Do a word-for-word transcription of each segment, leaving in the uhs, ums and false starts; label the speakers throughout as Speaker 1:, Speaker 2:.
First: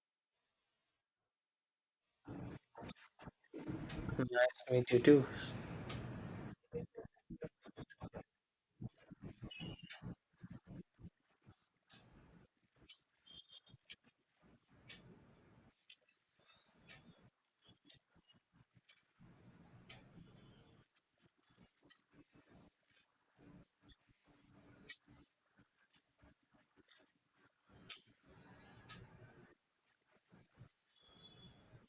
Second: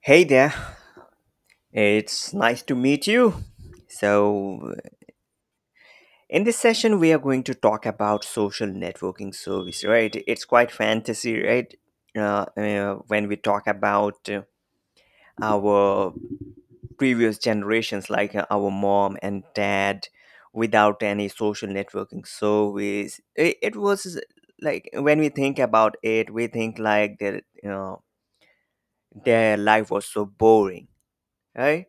Speaker 1: Hey there, it's nice to meet you.
Speaker 2: Nice to
Speaker 1: So,
Speaker 2: meet you too.
Speaker 1: in this session, we are going to talk about social networking service, right? It's quite fantasy, right? Uh, uh, when we talk about uh, our previous generations, like uh, our mom and dad, without any social networking service, it, it was like when we think about it, we think like their, you know, their life was so boring, right?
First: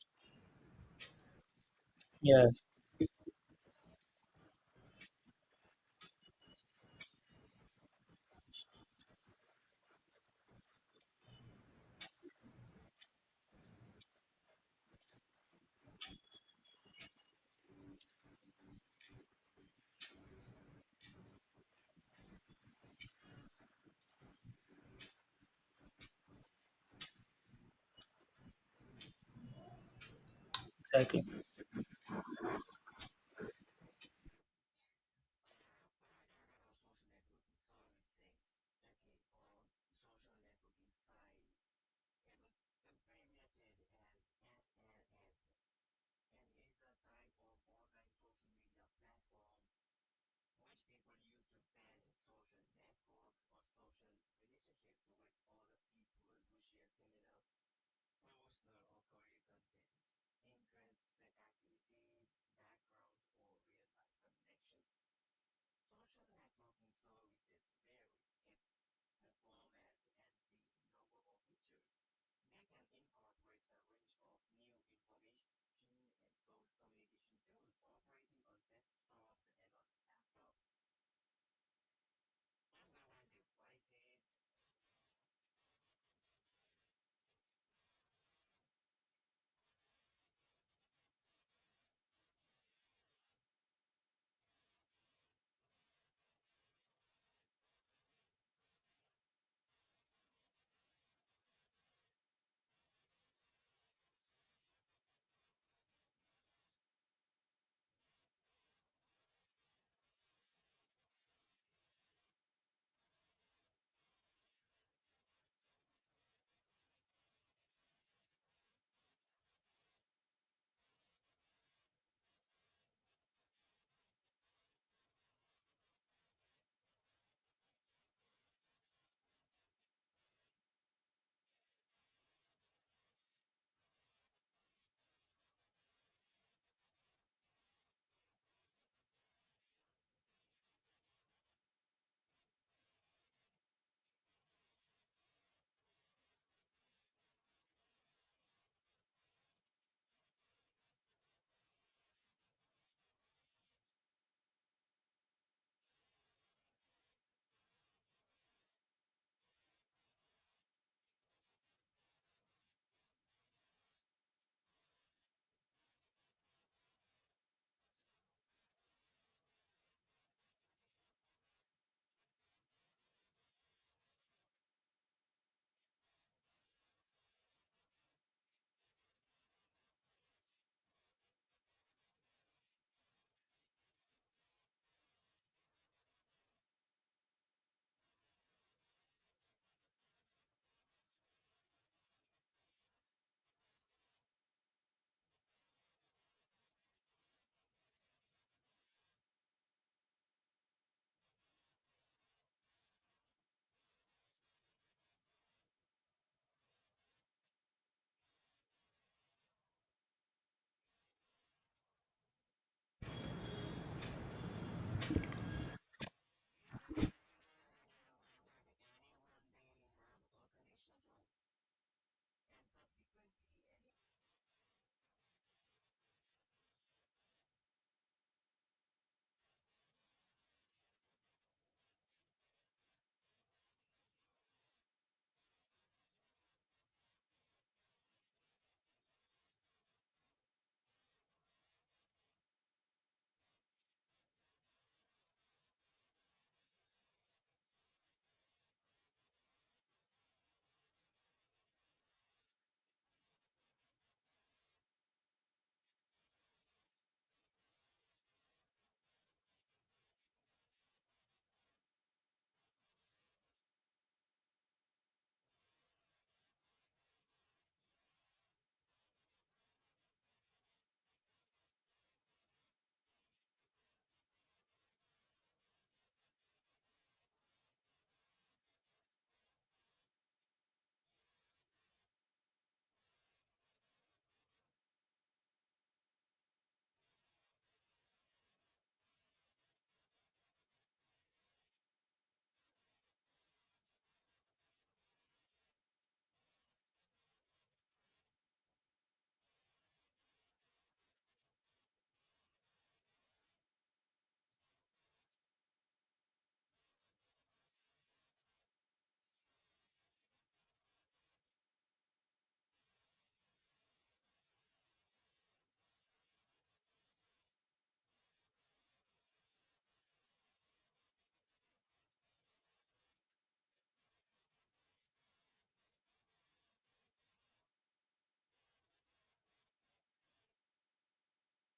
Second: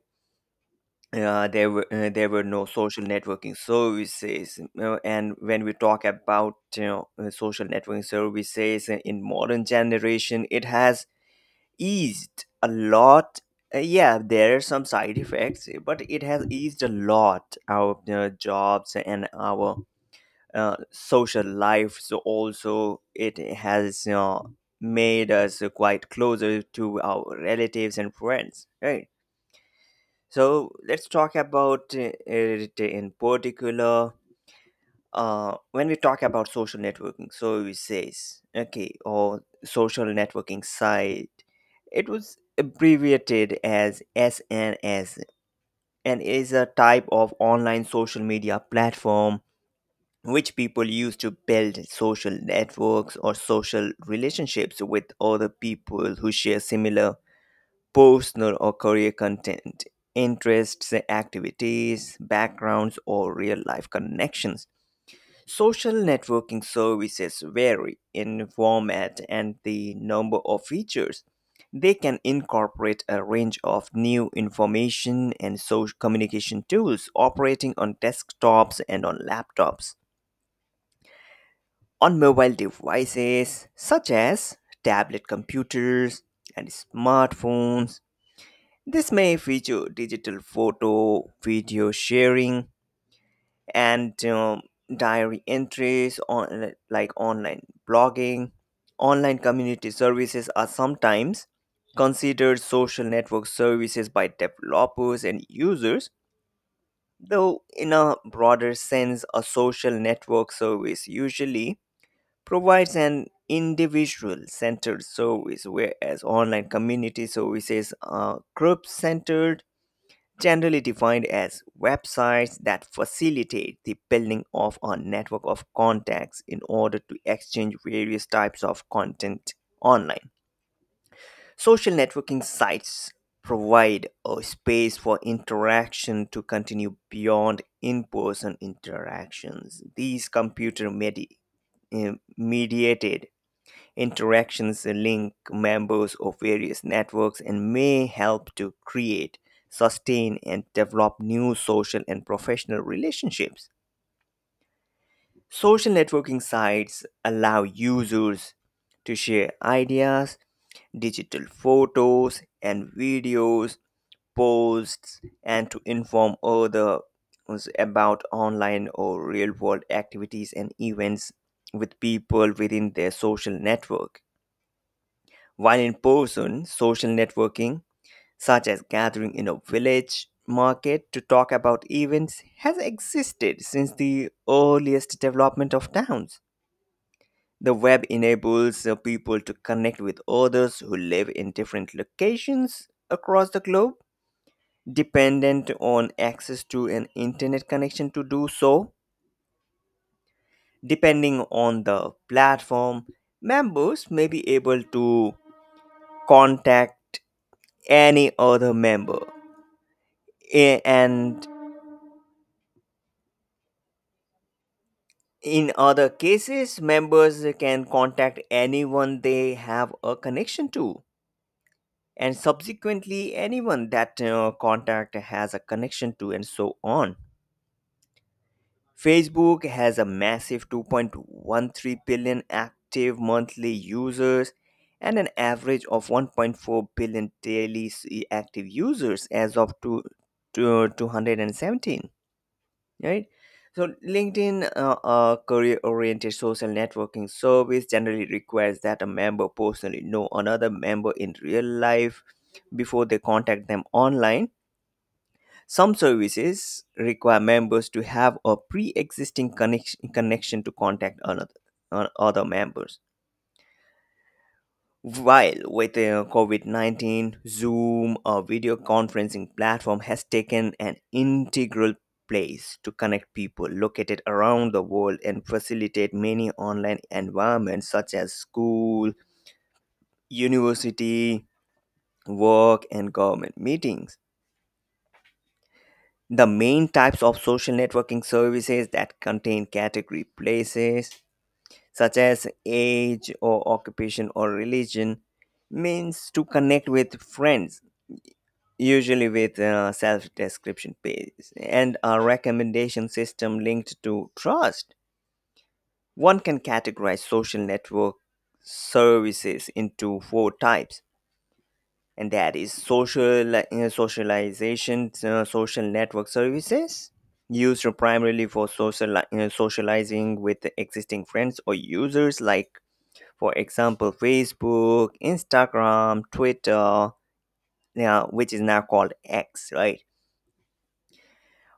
Speaker 1: uh, There were uh, there were
Speaker 2: Yes,
Speaker 1: no social networking services uh, and when we talk about you know uh, social networking services in in modern generation, it has eased a lot. Uh, yeah there are some side effects, but it has eased a lot our uh, jobs and our uh, social life. So also it has you know made us quite closer to our relatives and friends, right? So let's
Speaker 2: exactly.
Speaker 1: talk about uh, it in particular. Uh, when we talk about social networking, so we says okay, or social networking site. It was abbreviated as S N S and is a type of online social media platform which people use to build social networks or social relationships with other people who share similar personal or career content, interests, activities, backgrounds, or real life connections. Social networking services vary in format and the number of features. They can incorporate a range of new information and social communication tools operating on desktops and on laptops, on mobile devices such as tablet computers and smartphones. This may feature digital photo, video sharing, and um, diary entries on like online blogging. Online community services are sometimes considered social network services by developers and users, though in a broader sense, a social network service usually provides an individual centered service, whereas online community services are group centered, generally defined as websites that facilitate the building of a network of contacts in order to exchange various types of content online. Social networking sites provide a space for interaction to continue beyond in person interactions. These computer medi- eh, mediated interactions link members of various networks and may help to create, sustain, and develop new social and professional relationships. Social networking sites allow users to share ideas, digital photos and videos, posts, and to inform others about online or real world activities and events with people within their social network. While in person, social networking, such as gathering in a village market to talk about events, has existed since the earliest development of towns. The web enables uh, people to connect with others who live in different locations across the globe, dependent on access to an internet connection to do so. Depending on the platform, members may be able to contact any other member, A- and in other cases, members can contact anyone they have a connection to, and subsequently, anyone that uh, contact has a connection to, and so on. Facebook has a massive two point one three billion active monthly users and an average of one point four billion daily s- active users as of two, two, two hundred seventeen, right? So LinkedIn, uh, a career-oriented social networking service, generally requires that a member personally know another member in real life before they contact them online. Some services require members to have a pre-existing connection connection to contact another uh, other members, while with uh, COVID nineteen, Zoom, a video conferencing platform, has taken an integral place to connect people located around the world and facilitate many online environments such as school, university, work, and government meetings. The main types of social networking services that contain category places such as age or occupation or religion means to connect with friends, usually with a self-description page and a recommendation system linked to trust. One can categorize social network services into four types, and that is social uh, socialization. Uh, social network services used primarily for social uh, socializing with existing friends or users, like for example Facebook, Instagram, Twitter, yeah, which is now called X, right?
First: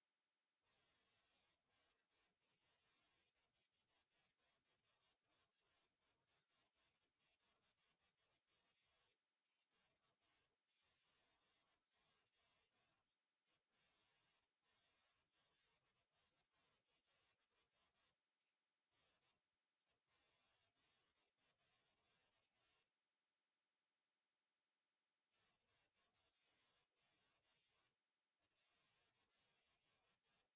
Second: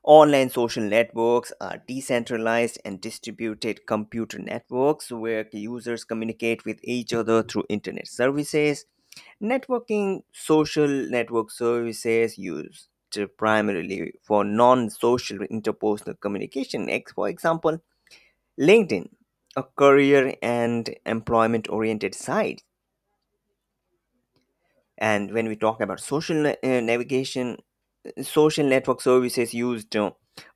Speaker 1: Online social networks are decentralized and distributed computer networks where users communicate with each other through internet services. Networking social network services used primarily for non social interpersonal communication, ex- for example, LinkedIn, a career and employment oriented site. And when we talk about social na- uh, navigation, social network services used uh,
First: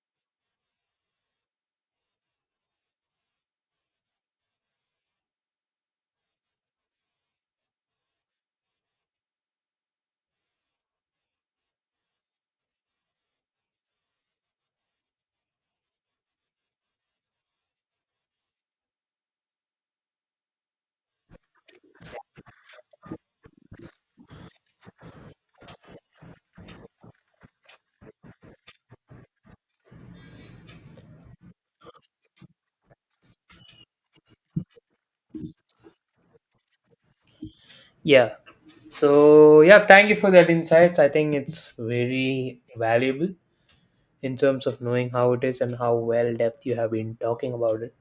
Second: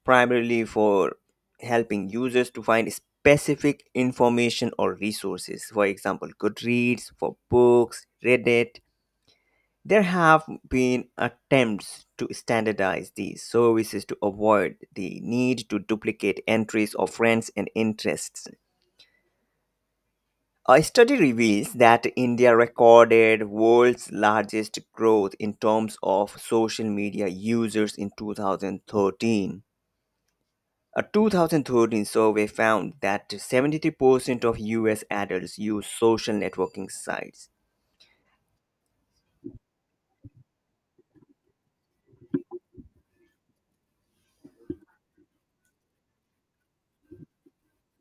Speaker 1: primarily for helping users to find specific information or resources. For example, Goodreads for books, Reddit. There have been attempts to standardize these services to avoid the need to duplicate entries of friends and interests. A study reveals that India recorded world's largest growth in terms of social media users in two thousand thirteen. A two thousand thirteen survey found that seventy-three percent of U S adults use social networking sites.
Speaker 2: Yeah. So yeah, thank you for that insights. I think it's very valuable in terms of knowing how it is and how well depth you have been talking about it.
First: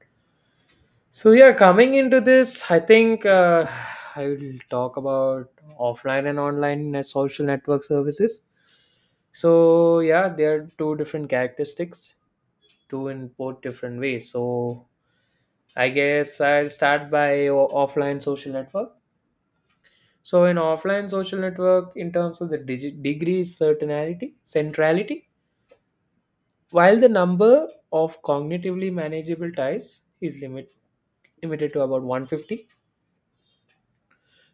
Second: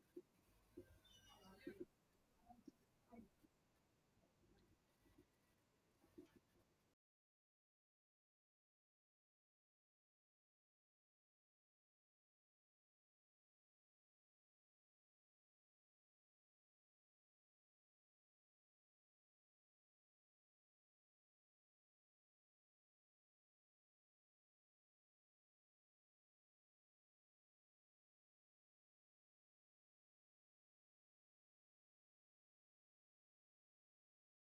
Speaker 2: So yeah, coming into this, I think uh, I will talk about offline and online net- social network services. So yeah, there are two different characteristics, two in both different ways. So I guess I'll start by o- offline social network. So in offline social network, in terms of the digi- degree certainty, centrality, while the number of cognitively manageable ties is limit, limited to about one hundred fifty,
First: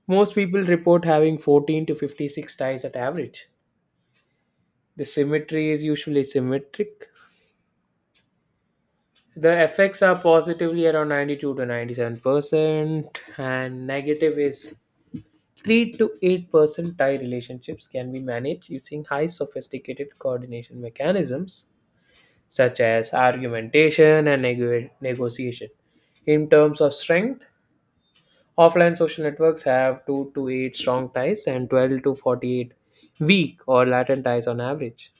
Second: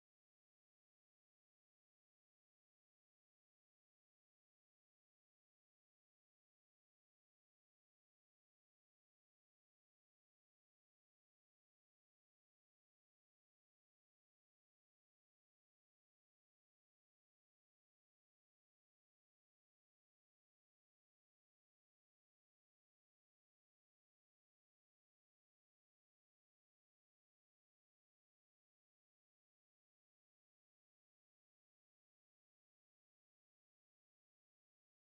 Speaker 2: most people report having fourteen to fifty-six ties at average. The symmetry is usually symmetric. The effects are positively around ninety-two to ninety-seven percent, and negative is three to eight percent. Tie relationships can be managed using high sophisticated coordination mechanisms such as argumentation and neg- negotiation. In terms of strength, offline social networks have two to eight strong ties and twelve to forty-eight weak or latent ties on average.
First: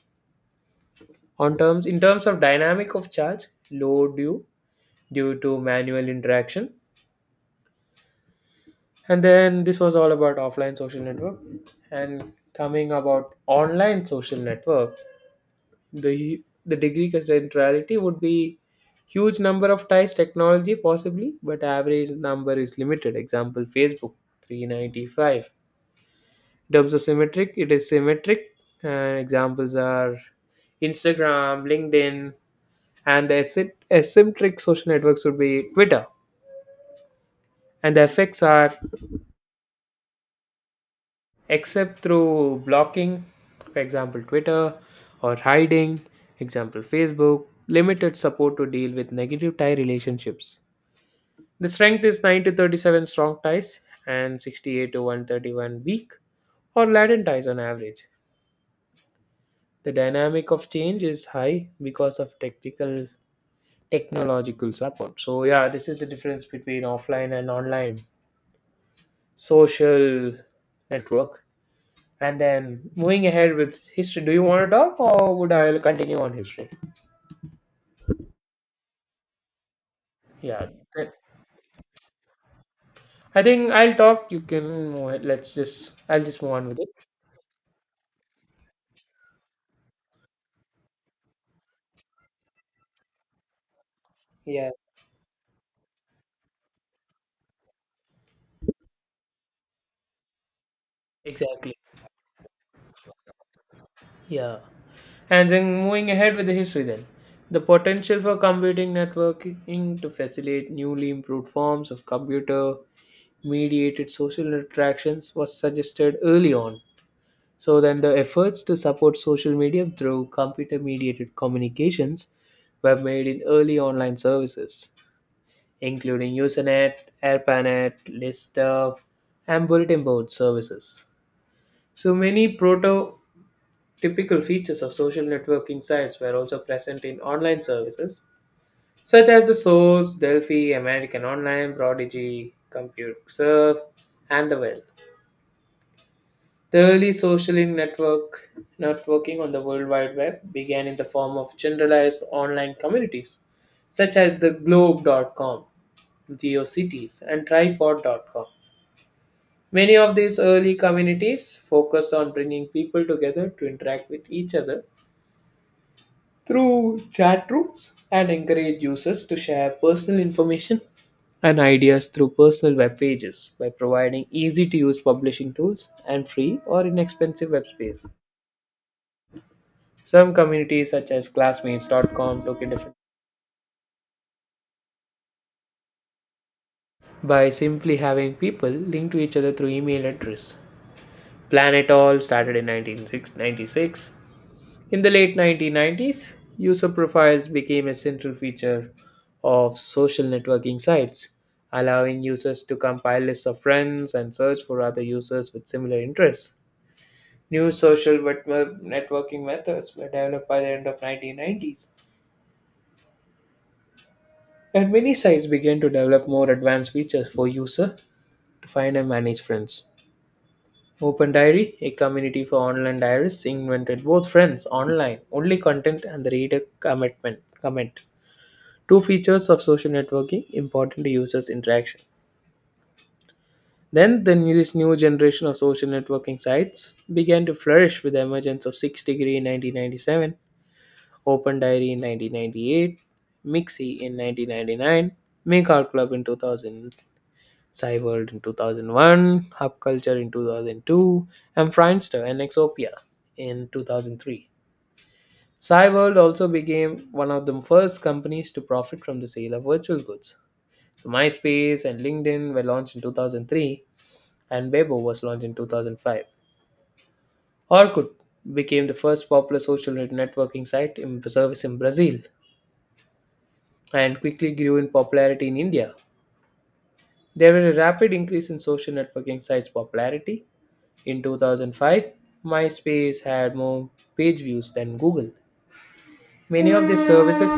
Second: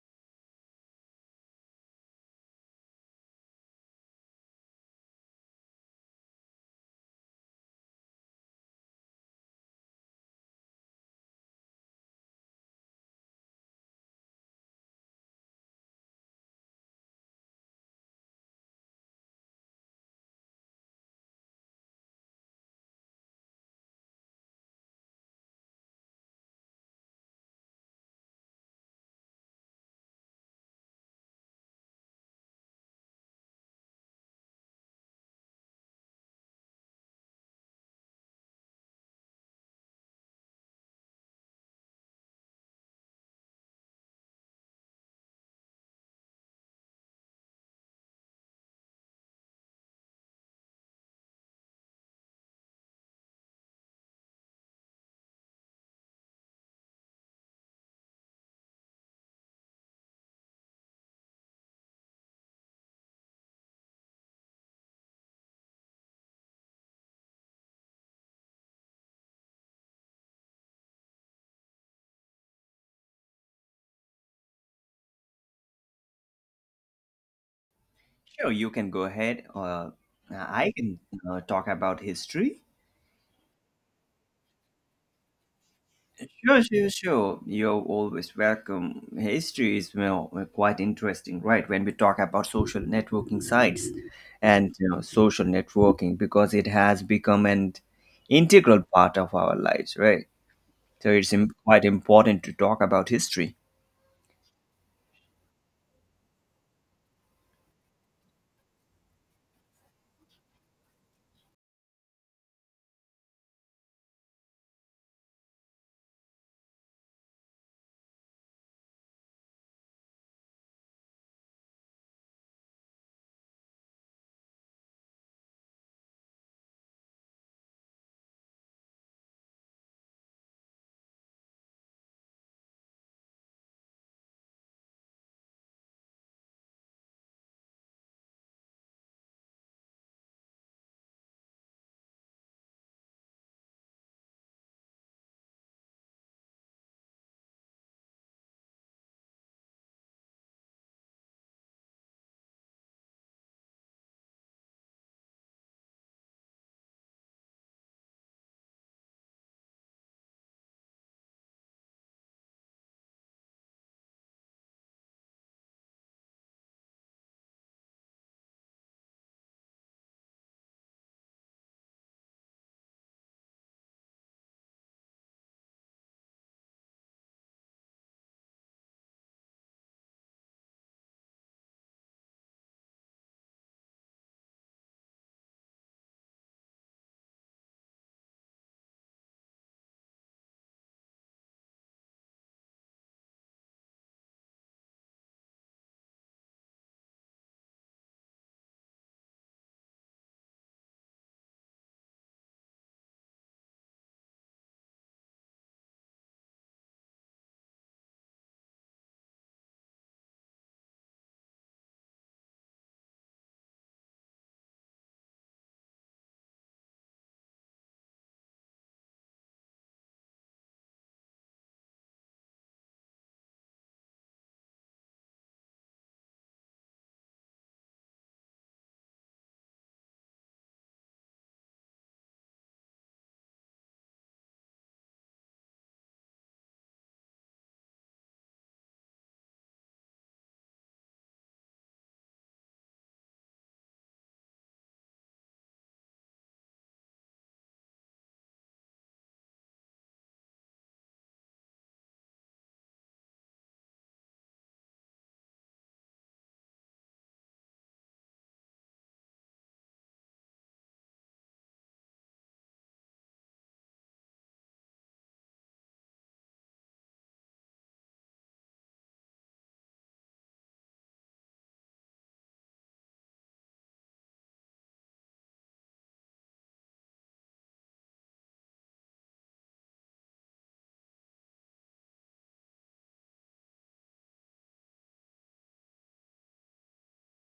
Speaker 2: On terms in terms of dynamic of charge, low due due to manual interaction. And then this was all about offline social network and coming about online social network. The the degree centrality would be huge number of ties technology possibly, but average number is limited. Example Facebook three hundred ninety-five. In terms of symmetric, it is symmetric. And examples are Instagram, LinkedIn, and the asy- asymmetric social networks would be Twitter. And the effects are except through blocking, for example, Twitter, or hiding, example, Facebook, limited support to deal with negative tie relationships. The strength is nine to thirty-seven strong ties and sixty-eight to one hundred thirty-one weak or latent ties on average. The dynamic of change is high because of technical technological support. So yeah, this is the difference between offline and online social network. And then moving ahead with history, do you want to talk or would I continue on history?
Speaker 1: Sure, you can go ahead. Uh,
Speaker 2: Yeah,
Speaker 1: I can
Speaker 2: th-
Speaker 1: uh, talk about history.
Speaker 2: I think I'll talk. You can move ahead. Let's just I'll just move
Speaker 1: Sure,
Speaker 2: on with it.
Speaker 1: sure, sure. You're always welcome. History is well, quite interesting, right? When we talk about social networking sites
Speaker 2: Yeah,
Speaker 1: and you know, social networking, because it has become an integral part of our lives, right? So it's im-
Speaker 2: exactly.
Speaker 1: quite important to talk about history.
Speaker 2: Yeah. And then moving ahead with the history, then the potential for computing networking to facilitate newly improved forms of computer mediated social interactions was suggested early on. So, then the efforts to support social media through computer mediated communications were made in early online services, including Usenet, AirPanet, Lister, and bulletin board services. So, many proto Typical features of social networking sites were also present in online services such as The Source, Delphi, American Online, Prodigy, ComputeServe, and The Well. The early social network networking on the World Wide Web began in the form of generalized online communities such as the globe dot com, geocities, and tripod dot com. Many of these early communities focused on bringing people together to interact with each other through chat rooms and encourage users to share personal information and ideas through personal web pages by providing easy to use publishing tools and free or inexpensive web space. Some communities such as classmates dot com took a different by simply having people linked to each other through email address. Planet All started in nineteen ninety-six. In the late nineteen nineties, user profiles became a central feature of social networking sites, allowing users to compile lists of friends and search for other users with similar interests. New social wet- networking methods were developed by the end of nineteen nineties, and many sites began to develop more advanced features for user to find and manage friends. Open Diary, a community for online diaries, invented both friends online, only content, and the reader commitment. Comment. Two features of social networking important to users' interaction. Then, the new, this new generation of social networking sites began to flourish with the emergence of six Degree in nineteen ninety-seven, Open Diary in nineteen ninety-eight, Mixi in nineteen ninety-nine, Make Art Club in two thousand, Cyworld in two thousand one, Hub Culture in two thousand two, and Friendster and Exopia in two thousand three. Cyworld also became one of the first companies to profit from the sale of virtual goods. So MySpace and LinkedIn were launched in two thousand three, and Weibo was launched in two thousand five. Orkut became the first popular social networking site in service in Brazil and quickly grew in popularity in India. There was a rapid increase in social networking sites' popularity. In two thousand five, MySpace had more page views than Google. Many of these services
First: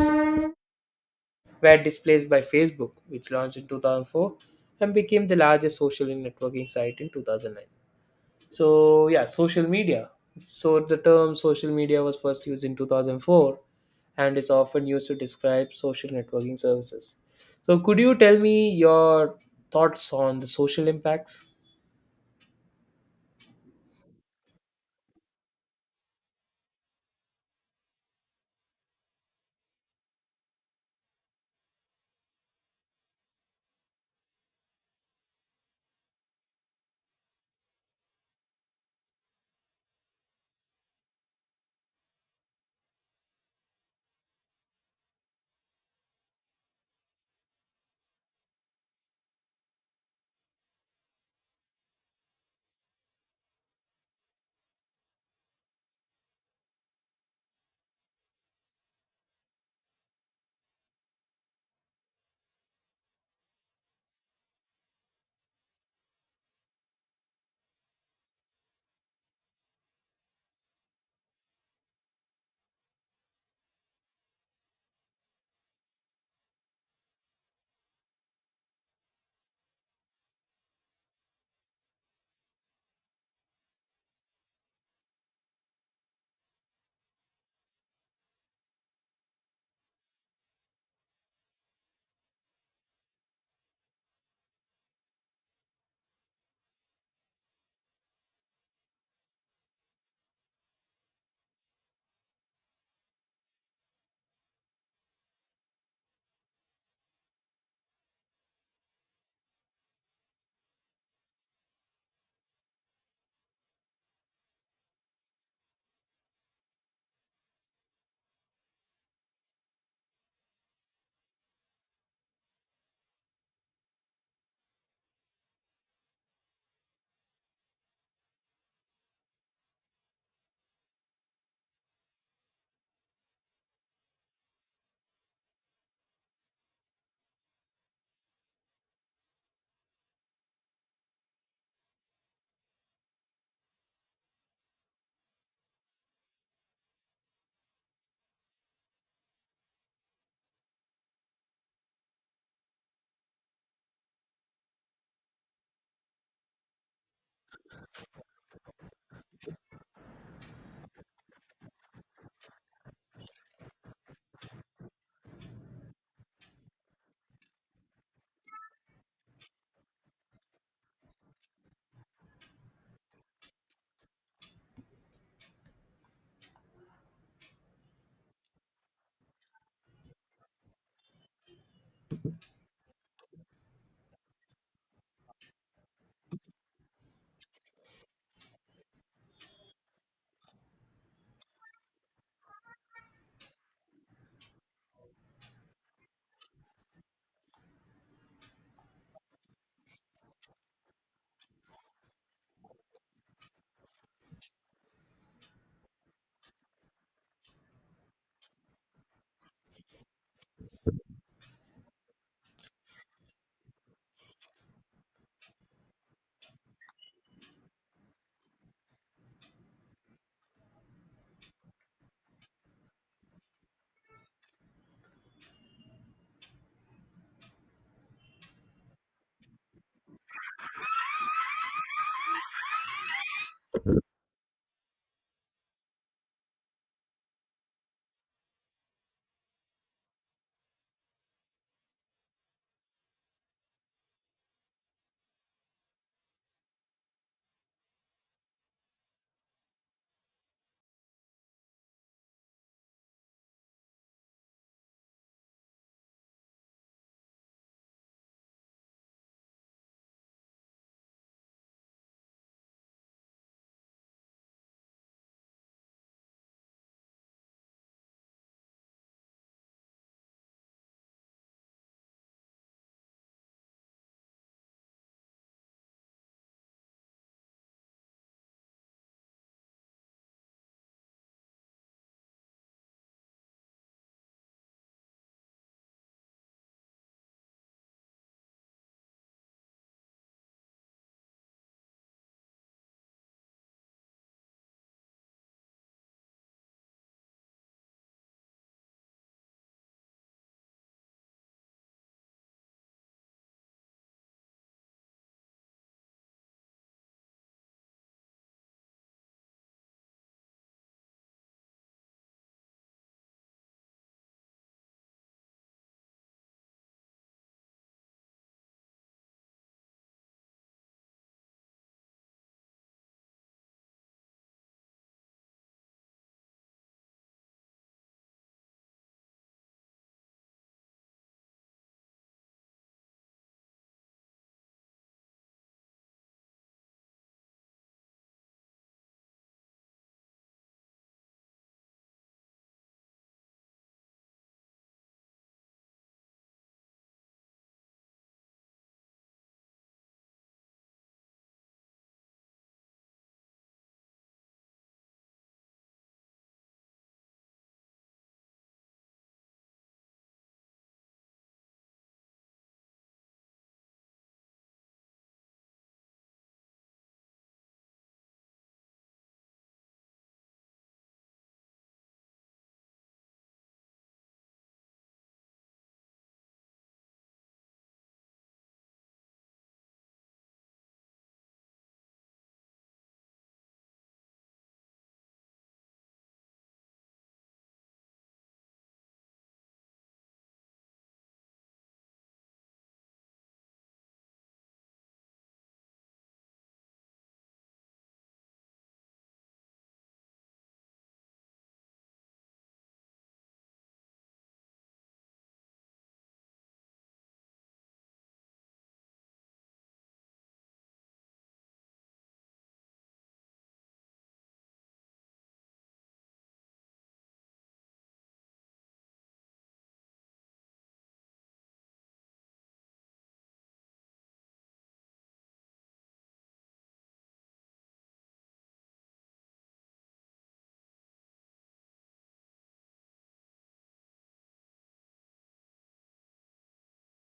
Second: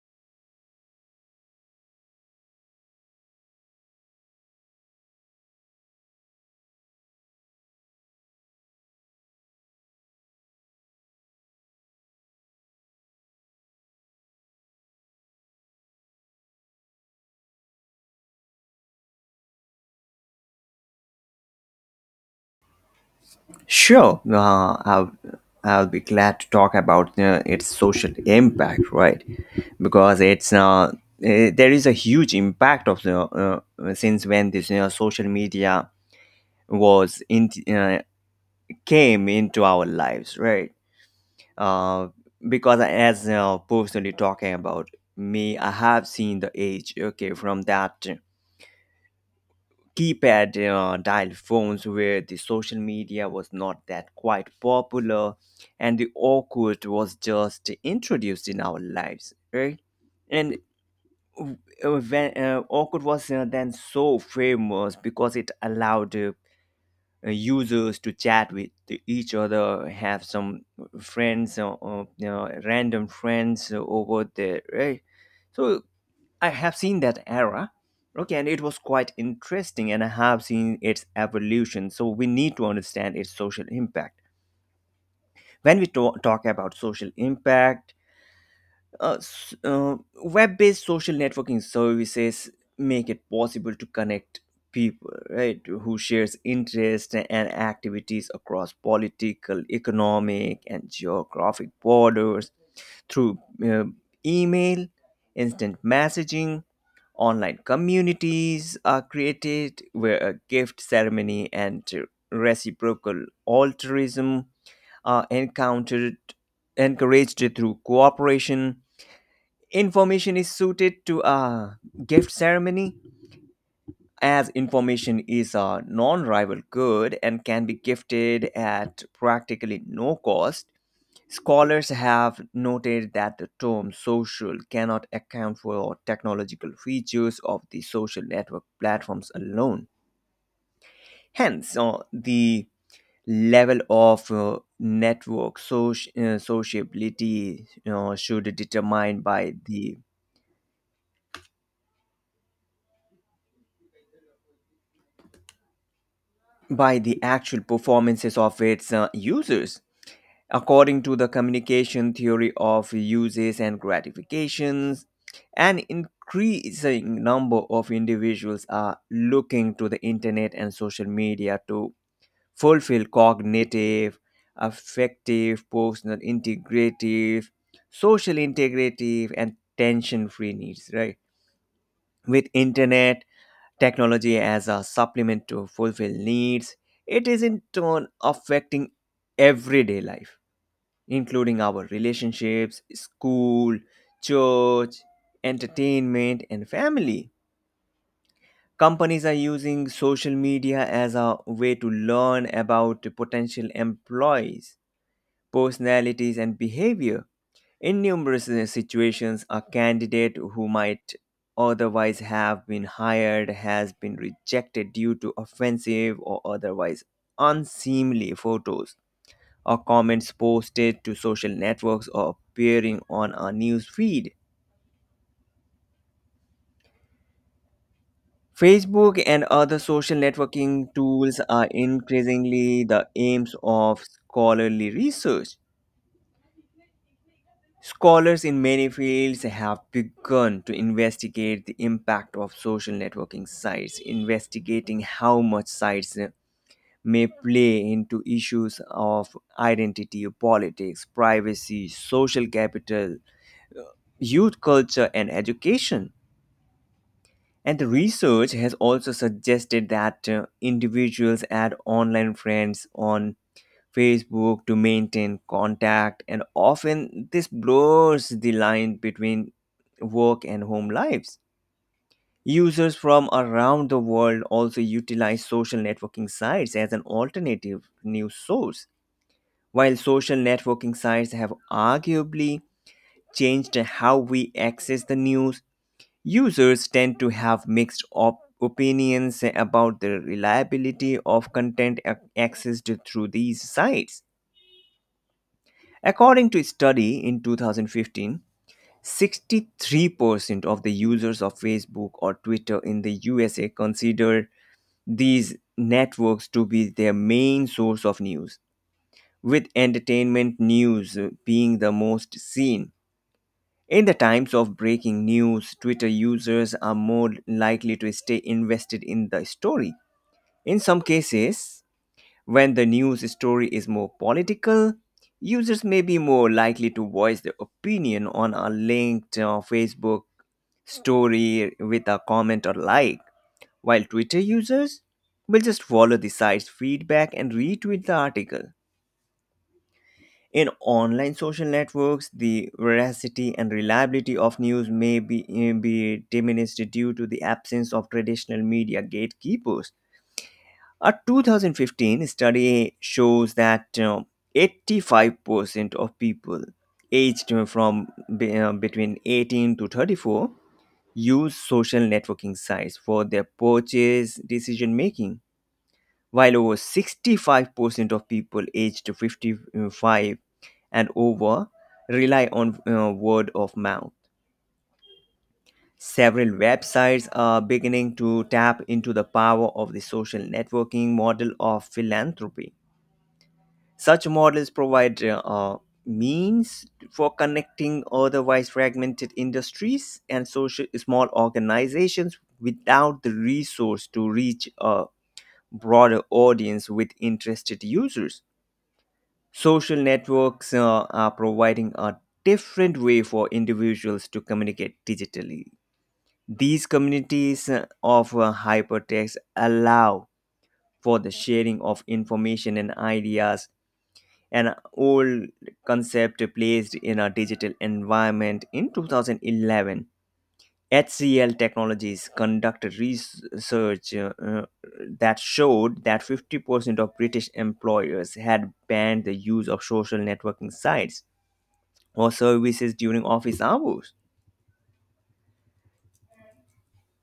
Speaker 2: were displaced by Facebook, which launched in two thousand four and became the largest social networking site in two thousand nine. So yeah, social media. So the term social media was first used in two thousand four and it's often used to describe social networking services. So could you tell me your thoughts on the social impacts?
Speaker 1: Sure, uh, I'll, I'll be glad to talk about uh, its social impact, right? Because it's uh, eh, there is a huge impact of the uh, since when this you know, social media was in uh, came into our lives, right? Uh, because as uh, personally talking about me, I have seen the age. Okay, from that keypad uh, dial phones where the social media was not that quite popular and the awkward was just introduced in our lives, right? And uh, when uh, awkward was uh, then so famous because it allowed uh, uh, users to chat with each other, have some friends, uh, uh, you know, random friends over there, right? So I have seen that era. Okay, and it was quite interesting, and I have seen its evolution. So we need to understand its social impact. When we to- talk about social impact, uh, s- uh, web-based social networking services make it possible to connect people, right, who shares interests and activities across political, economic, and geographic borders through uh, email, instant messaging. Online communities are created where a gift ceremony and reciprocal altruism are encountered, encouraged through cooperation. Information is suited to a gift ceremony as information is a non rival good and can be gifted at practically no cost. Scholars have noted that the term social cannot account for technological features of the social network platforms alone. Hence, uh, the level of uh, network soci- uh, sociability you know, should determine by the by the actual performances of its uh, users. According to the communication theory of uses and gratifications, an increasing number of individuals are looking to the internet and social media to fulfill cognitive, affective, personal integrative, social integrative, and tension free needs, right? With internet technology as a supplement to fulfill needs, it is in turn affecting everyday life, including our relationships, school, church, entertainment, and family. Companies are using social media as a way to learn about potential employees personalities, and behavior. In numerous uh, situations, a candidate who might otherwise have been hired has been rejected due to offensive or otherwise unseemly photos or comments posted to social networks or appearing on a news feed. Facebook and other social networking tools are increasingly the aims of scholarly research. Scholars in many fields have begun to investigate the impact of social networking sites, investigating how much sites may play into issues of identity, politics, privacy, social capital, youth culture, and education. And the research has also suggested that uh, individuals add online friends on Facebook to maintain contact, and often this blurs the line between work and home lives. Users from around the world also utilize social networking sites as an alternative news source. While social networking sites have arguably changed how we access the news, users tend to have mixed op- opinions about the reliability of content ac- accessed through these sites. According to a study in two thousand fifteen, sixty-three percent of the users of Facebook or Twitter in the U S A consider these networks to be their main source of news, with entertainment news being the most seen. In the times of breaking news, Twitter users are more likely to stay invested in the story. In some cases, when the news story is more political, users may be more likely to voice their opinion on a linked uh, Facebook story with a comment or like, while Twitter users will just follow the site's feedback and retweet the article. In online social networks, the veracity and reliability of news may be, eh, be diminished due to the absence of traditional media gatekeepers. A twenty fifteen study shows that uh, eighty-five percent of people aged from be- uh, between eighteen to thirty-four use social networking sites for their purchase decision making, while over sixty-five percent of people aged fifty-five and over rely on uh, word of mouth. Several websites are beginning to tap into the power of the social networking model of philanthropy. Such models provide uh, means for connecting otherwise fragmented industries and social small organizations without the resource to reach a broader audience with interested users. Social networks uh, are providing a different way for individuals to communicate digitally. These communities uh, of uh, hypertext allow for the sharing of information and ideas, an old concept placed in a digital environment. In two thousand eleven, HCL Technologies conducted research uh, uh, that showed that fifty percent of British employers had banned the use of social networking sites or services during office hours.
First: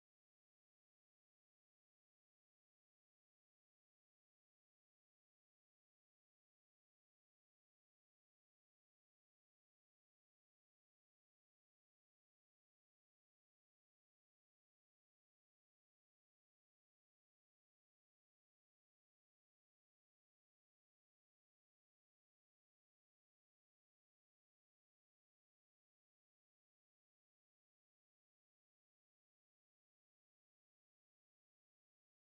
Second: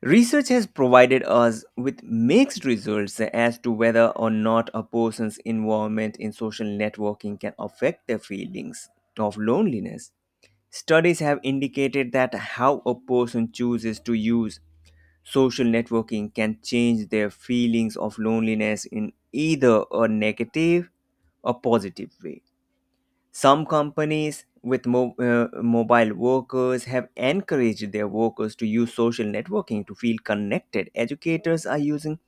Speaker 1: Research has provided us with mixed results as to whether or not a person's involvement in social networking can affect their feelings of loneliness. Studies have indicated that how a person chooses to use social networking can change their feelings of loneliness in either a negative or positive way. Some companies with mo- uh, mobile workers have encouraged their workers to use social networking to feel connected. Educators are using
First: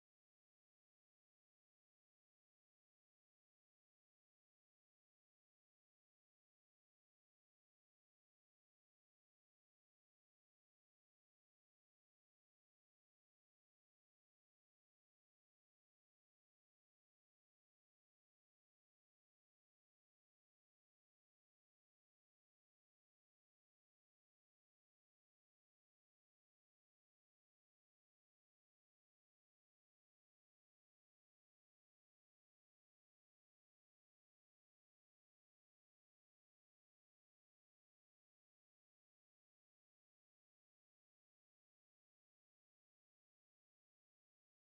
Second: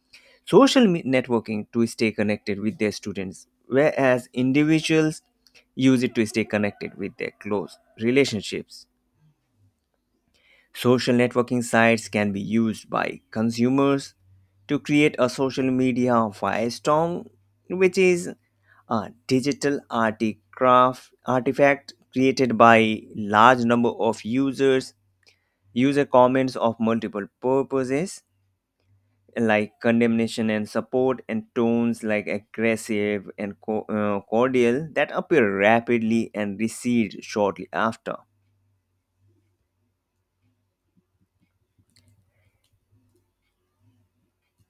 Speaker 1: social me- networking to stay connected with their students, whereas individuals use it to stay connected with their close relationships. Social networking sites can be used by consumers to create a social media firestorm, which is a digital articraft- artifact created by large number of users, user comments of multiple purposes like condemnation and support and tones like aggressive and co- uh, cordial that appear rapidly and recede shortly after.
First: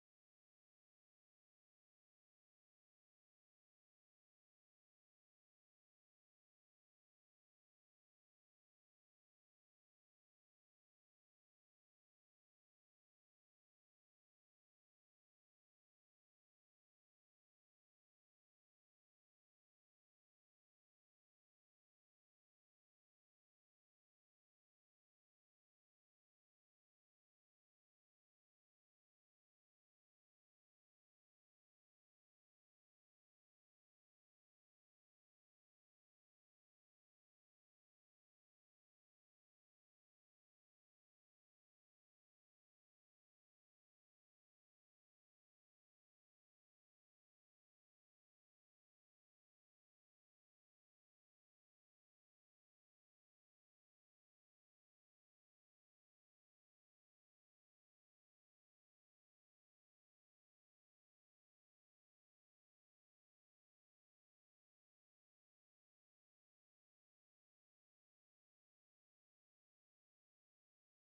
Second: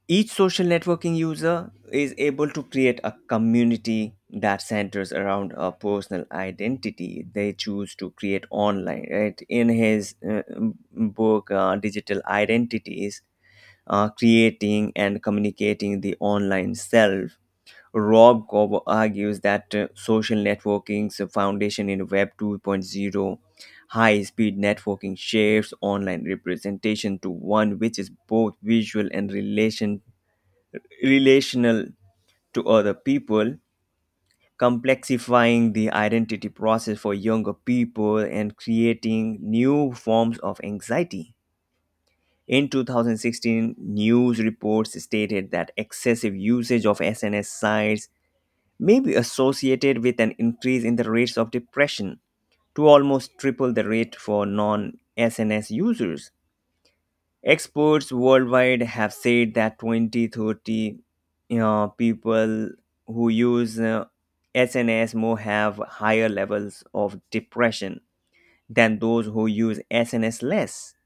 Speaker 1: Each social networking user is able to create a community that centers around a personal identity they choose to create online. Right? In his uh, book, uh, Digital Identities, uh, Creating and Communicating the Online Self, Rob Cobb argues that uh, social networking's foundation in Web 2.0 high speed networking shifts online representation to one which is both visual and relation relational to other people, complexifying the identity process for younger people and creating new forms of anxiety. In two thousand sixteen, news reports stated that excessive usage of S N S sites may be associated with an increase in the rates of depression to almost triple the rate for non S N S users. Experts worldwide have said that twenty thirty, 30 uh, people who use uh, S N S more have higher levels of depression than those who use S N S less.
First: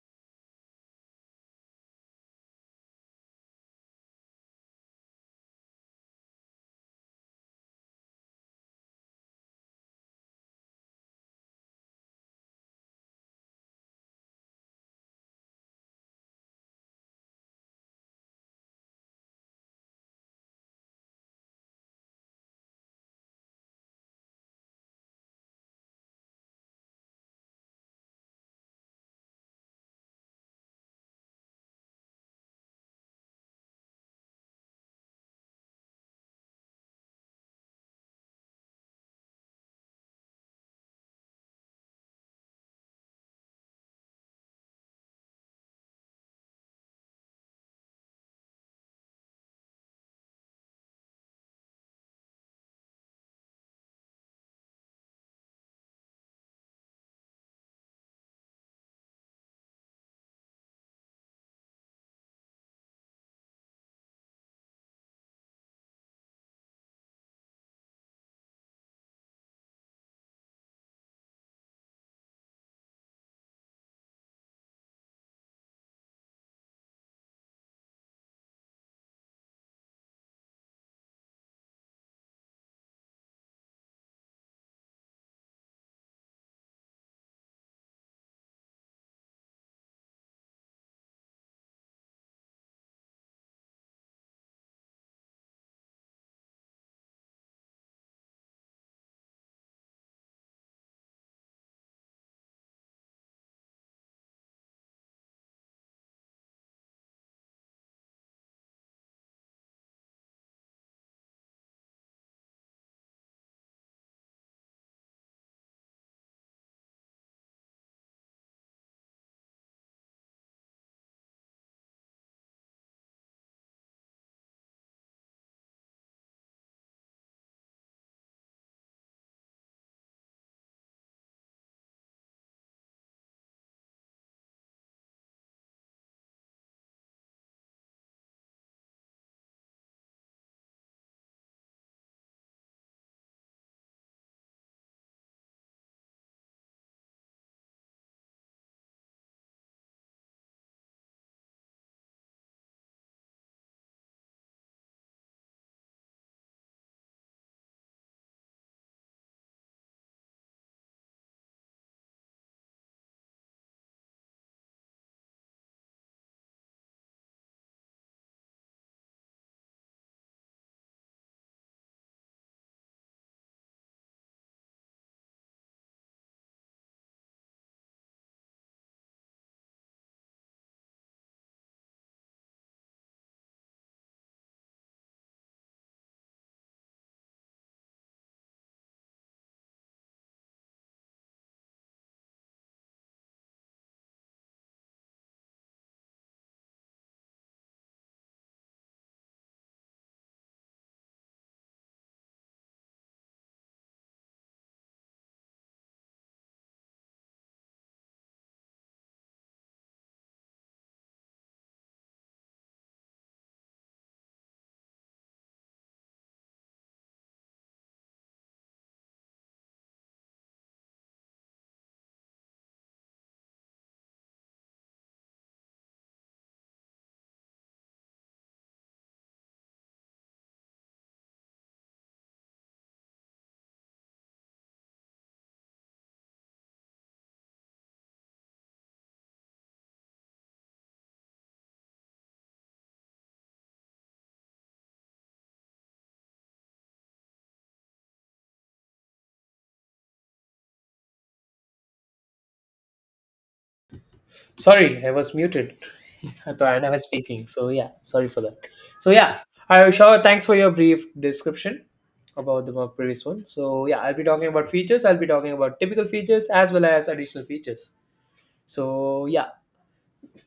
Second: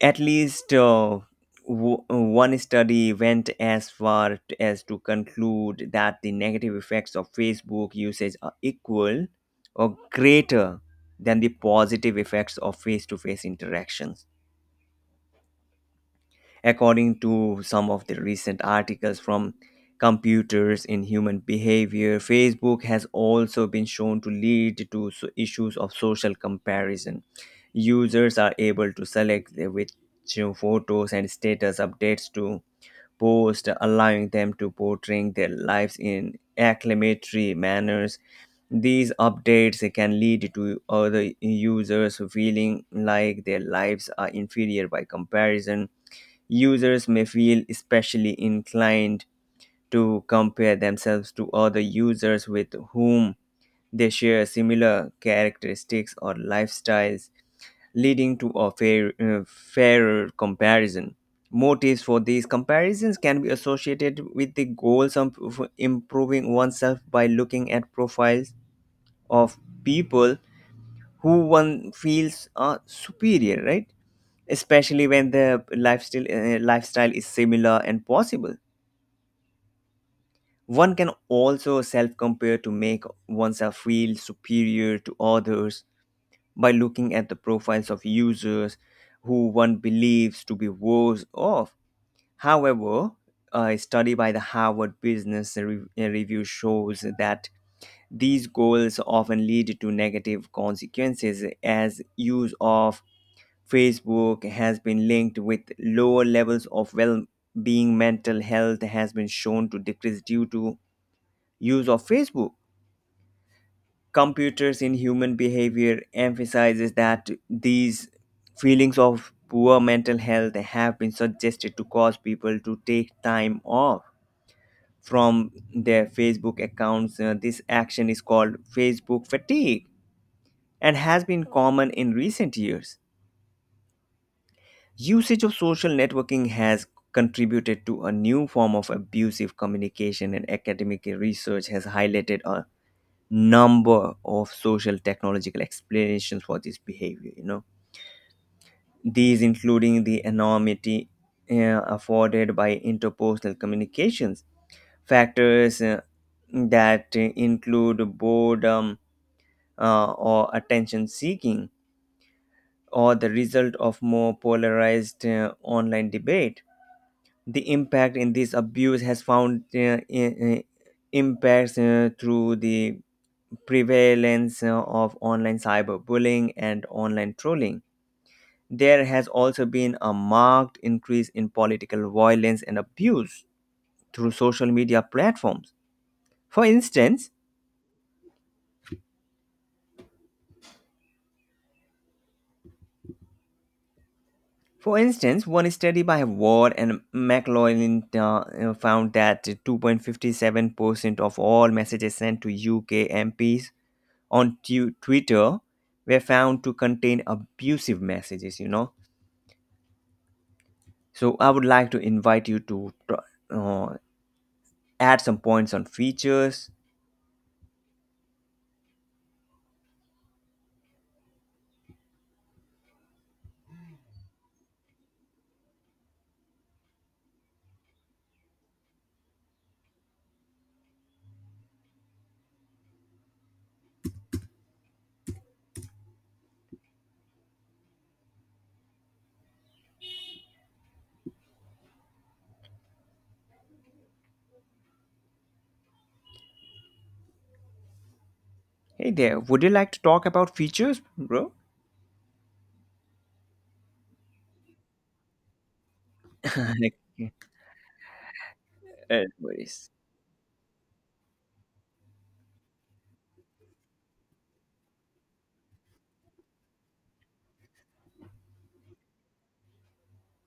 Speaker 1: At least uh, w- one study went as far t- as to conclude that the negative effects of Facebook usage are equal or greater than the positive effects of face to face interactions. According to some of the recent articles from Computers in Human Behavior, Facebook has also been shown to lead to so- issues of social comparison. Users are able to select the- which photos and status updates to post, allowing them to portray their lives in acclamatory manners. These updates can lead to other users feeling like their lives are inferior by comparison. Users may feel especially inclined to compare themselves to other users with whom they share similar characteristics or lifestyles, leading to a fair, uh, fairer comparison. Motives for these comparisons can be associated with the goals of improving oneself by looking at profiles of people who one feels uh, superior, right? Especially when the lifestyle uh, lifestyle is similar and possible. One can also self compare to make oneself feel superior to others by looking at the profiles of users who one believes to be worse off. However, a study by the Harvard Business Re- uh, Review shows that these goals often lead to negative consequences, as use of Facebook has been linked with lower levels of well being. Mental health has been shown to decrease due to use of Facebook. Computers in Human Behavior emphasizes that these feelings of poor mental health have been suggested to cause people to take time off from their Facebook accounts. Uh, this action is called Facebook fatigue and has been common in recent years. Usage of social networking has contributed to a new form of abusive communication, and academic research has highlighted a number of social technological explanations for this behavior. You know, these including the anonymity uh, afforded by interpersonal communications, factors uh, that include boredom uh, or attention seeking, or the result of more polarized uh, online debate. The impact in this abuse has found uh, i- i- impacts uh, through the prevalence uh, of online cyberbullying and online trolling. There has also been a marked increase in political violence and abuse through social media platforms. For instance, for instance, one study by Ward and McLaughlin uh, uh, found that two point five seven percent of all messages sent to U K M Ps on tu- Twitter were found to contain abusive messages, you know. So I would like to invite you to uh, add some points on features. Hey there, would you like to talk about features, bro?
Speaker 2: Sorry, I was muted. I thought I was
Speaker 1: Okay.
Speaker 2: speaking. So yeah, sorry for that. So
Speaker 1: Uh,
Speaker 2: yeah, I
Speaker 1: worries.
Speaker 2: sure thanks for your brief description about the more previous one. So yeah, I'll be talking about features. I'll be talking about typical features as well as additional features. So yeah,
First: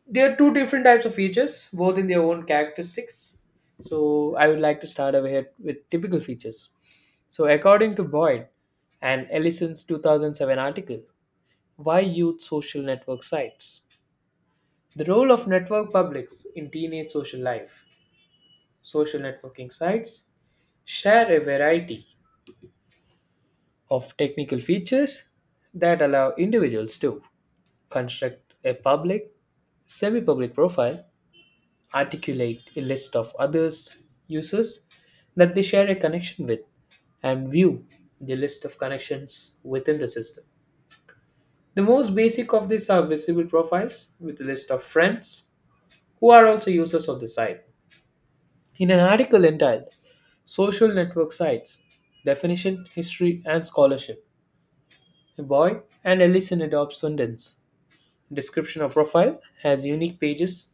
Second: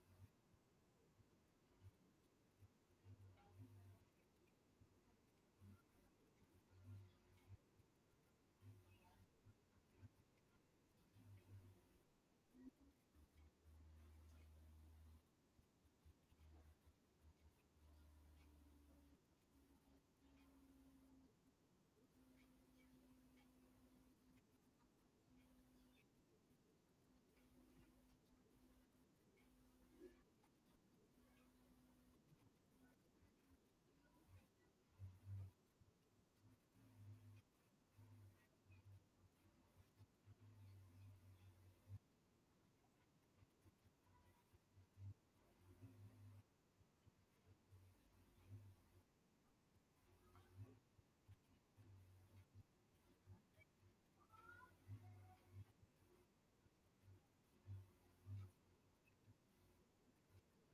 Speaker 2: there are two different types of features, both in their own characteristics. So I would like to start ahead with typical features. So according to Boyd and Ellison's two thousand seven article, "Why Youth Social Network Sites? The Role of Network Publics in Teenage Social Life." Social networking sites share a variety of technical features that allow individuals to construct a public, semi public profile, articulate a list of others users that they share a connection with, and view the list of connections within the system. The most basic of these are visible profiles with a list of friends who are also users of the site. In an article entitled "Social Network Sites: Definition, History, and Scholarship," a boy and Ellison adopts Sundance. Description of profile has unique pages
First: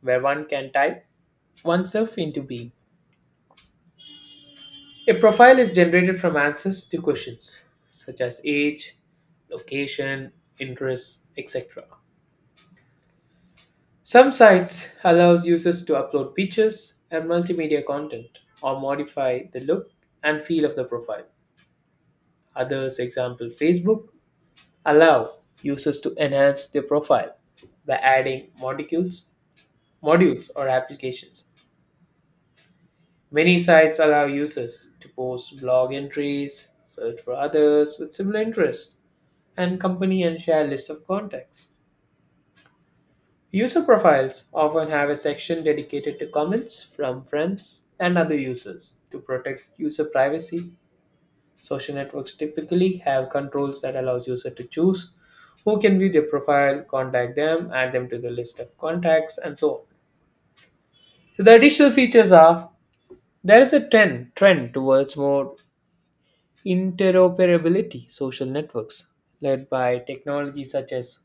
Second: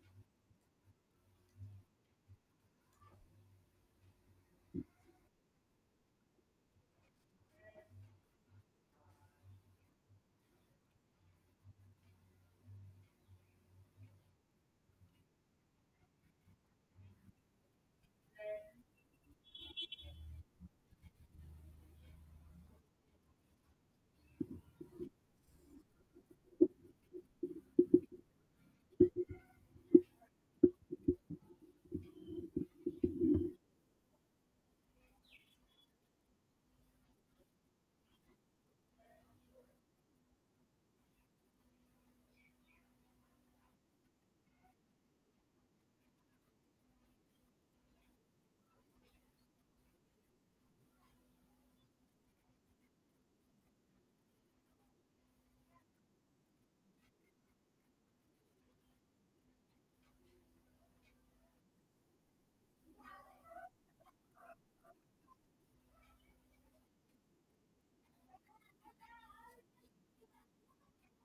Speaker 2: where one can type oneself into being. A profile is generated from answers to questions such as age, location, interests, et cetera. Some sites allows users to upload pictures and multimedia content or modify the look and feel of the profile. Others, example Facebook, allow users to enhance their profile by adding modules, modules or applications. Many sites allow users to post blog entries, search for others with similar interests, and company and share lists of contacts. User profiles often have a section dedicated to comments from friends and other users to protect user privacy. Social networks typically have controls that allows user to choose who can view their profile, contact them, add them to the list of contacts, and so on. So the additional features are there is a trend trend towards more interoperability social networks led by technologies such as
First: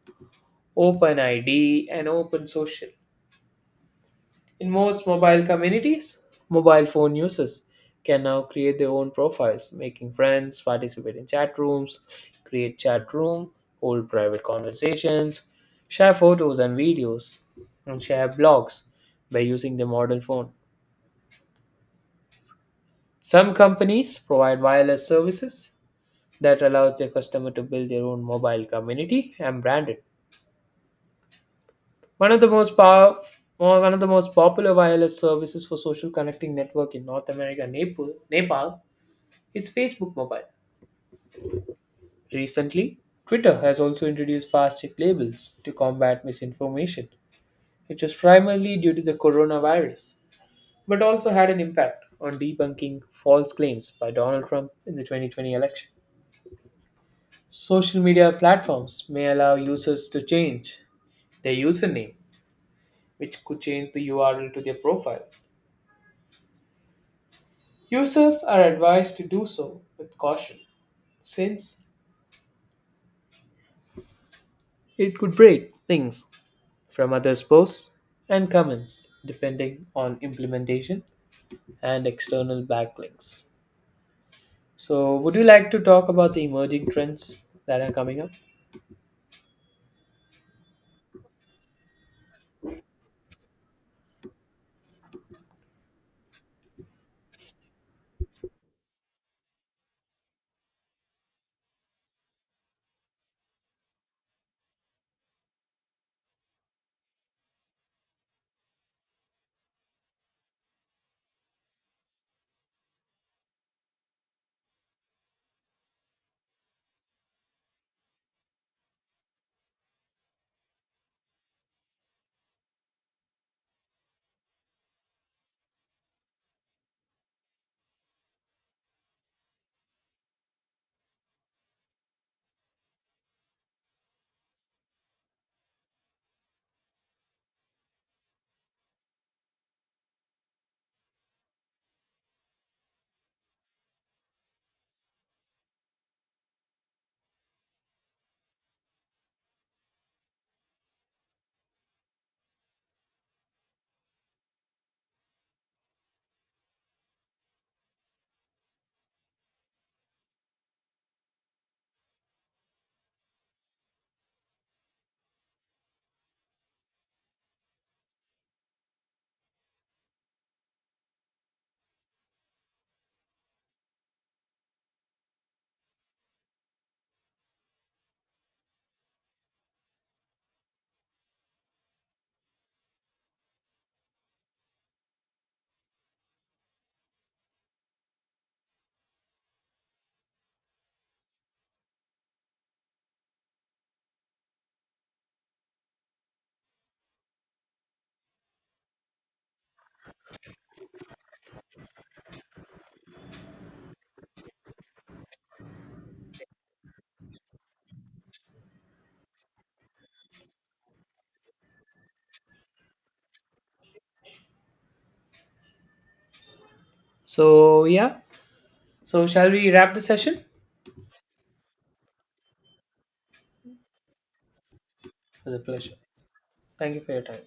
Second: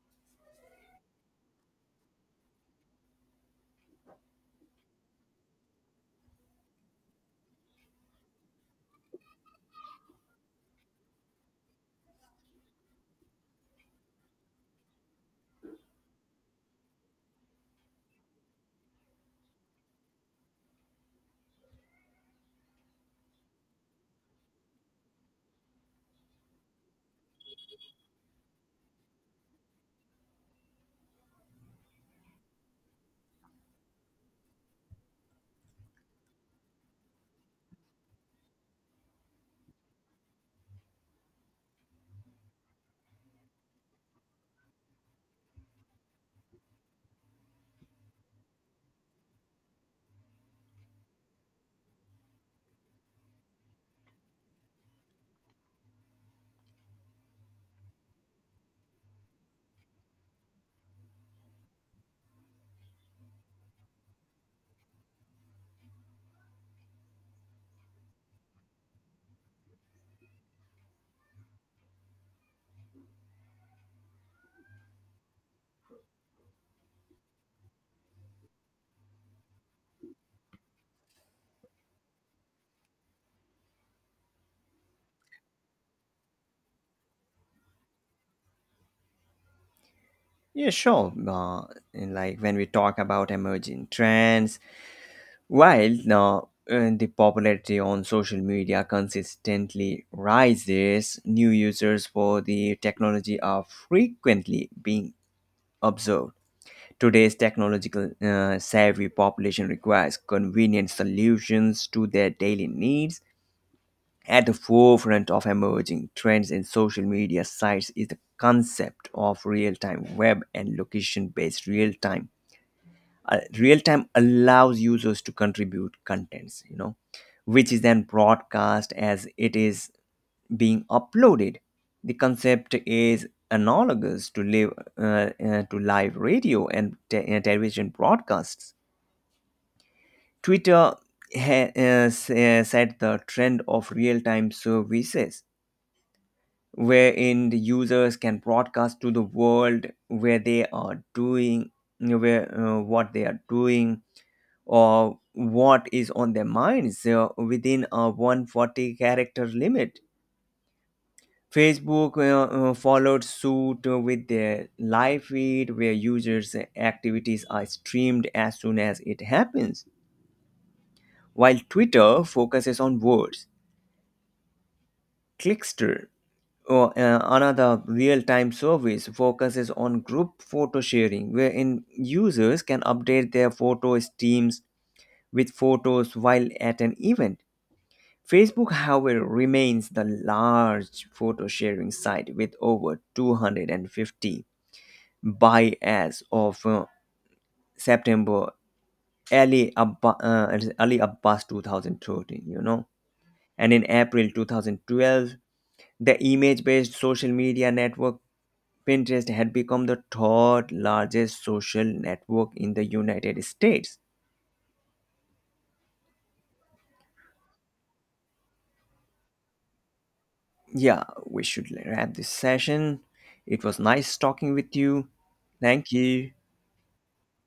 Speaker 2: OpenID and OpenSocial. In most mobile communities, mobile phone users can now create their own profiles, making friends, participate in chat rooms, create chat room, hold private conversations, share photos and videos, and share blogs by using the modern phone. Some companies provide wireless services that allows their customer to build their own mobile community and brand it. One of the most powerful one of the most popular wireless services for social connecting network in North America, Nepal, Nepal is Facebook Mobile. Recently, Twitter has also introduced fast check labels to combat misinformation, which was primarily due to the coronavirus, but also had an impact on debunking false claims by Donald Trump in the twenty twenty election. Social media platforms may allow users to change their username, which could change the U R L to their profile. Users are advised to do so with caution, since it could break things from others' posts and comments, depending on implementation and external backlinks. So, would you like to talk about the emerging trends that are coming up?
Speaker 1: Yeah, sure. Uh, and like, when we talk about emerging trends, while uh, uh, the popularity on social media consistently rises, new users for the technology are frequently being observed. Today's technological uh, savvy population requires convenient solutions to their daily needs. At the forefront of emerging trends in social media sites is the concept of real time web and location based real time. Uh, real time allows users to contribute contents, you know, which is then broadcast as it is being uploaded. The concept is analogous to live uh, uh, to live radio and te- uh, television broadcasts. Twitter ha- uh, s- uh, set the trend of real-time services wherein the users can broadcast to the world where they are doing where uh, what they are doing or what is on their minds uh, within a one forty character limit. Facebook uh, uh, followed suit with their live feed, where users' activities are streamed as soon as it happens, while Twitter focuses on words. Clickster, or, uh, another real time service, focuses on group photo sharing, wherein users can update their photo streams with photos while at an event. Facebook, however, remains the large photo sharing site with over two hundred fifty. By, as of uh, September, early Abba, uh, early Abbas two thousand thirteen, you know. And in April two thousand twelve, the image based social media network Pinterest had become the third largest social network in the United States.
Speaker 2: So, yeah. So, shall we wrap the session? It
Speaker 1: Yeah, we should wrap this session. It was nice talking with you.
Speaker 2: was a
Speaker 1: Thank
Speaker 2: pleasure.
Speaker 1: you.
Speaker 2: Thank you for your time.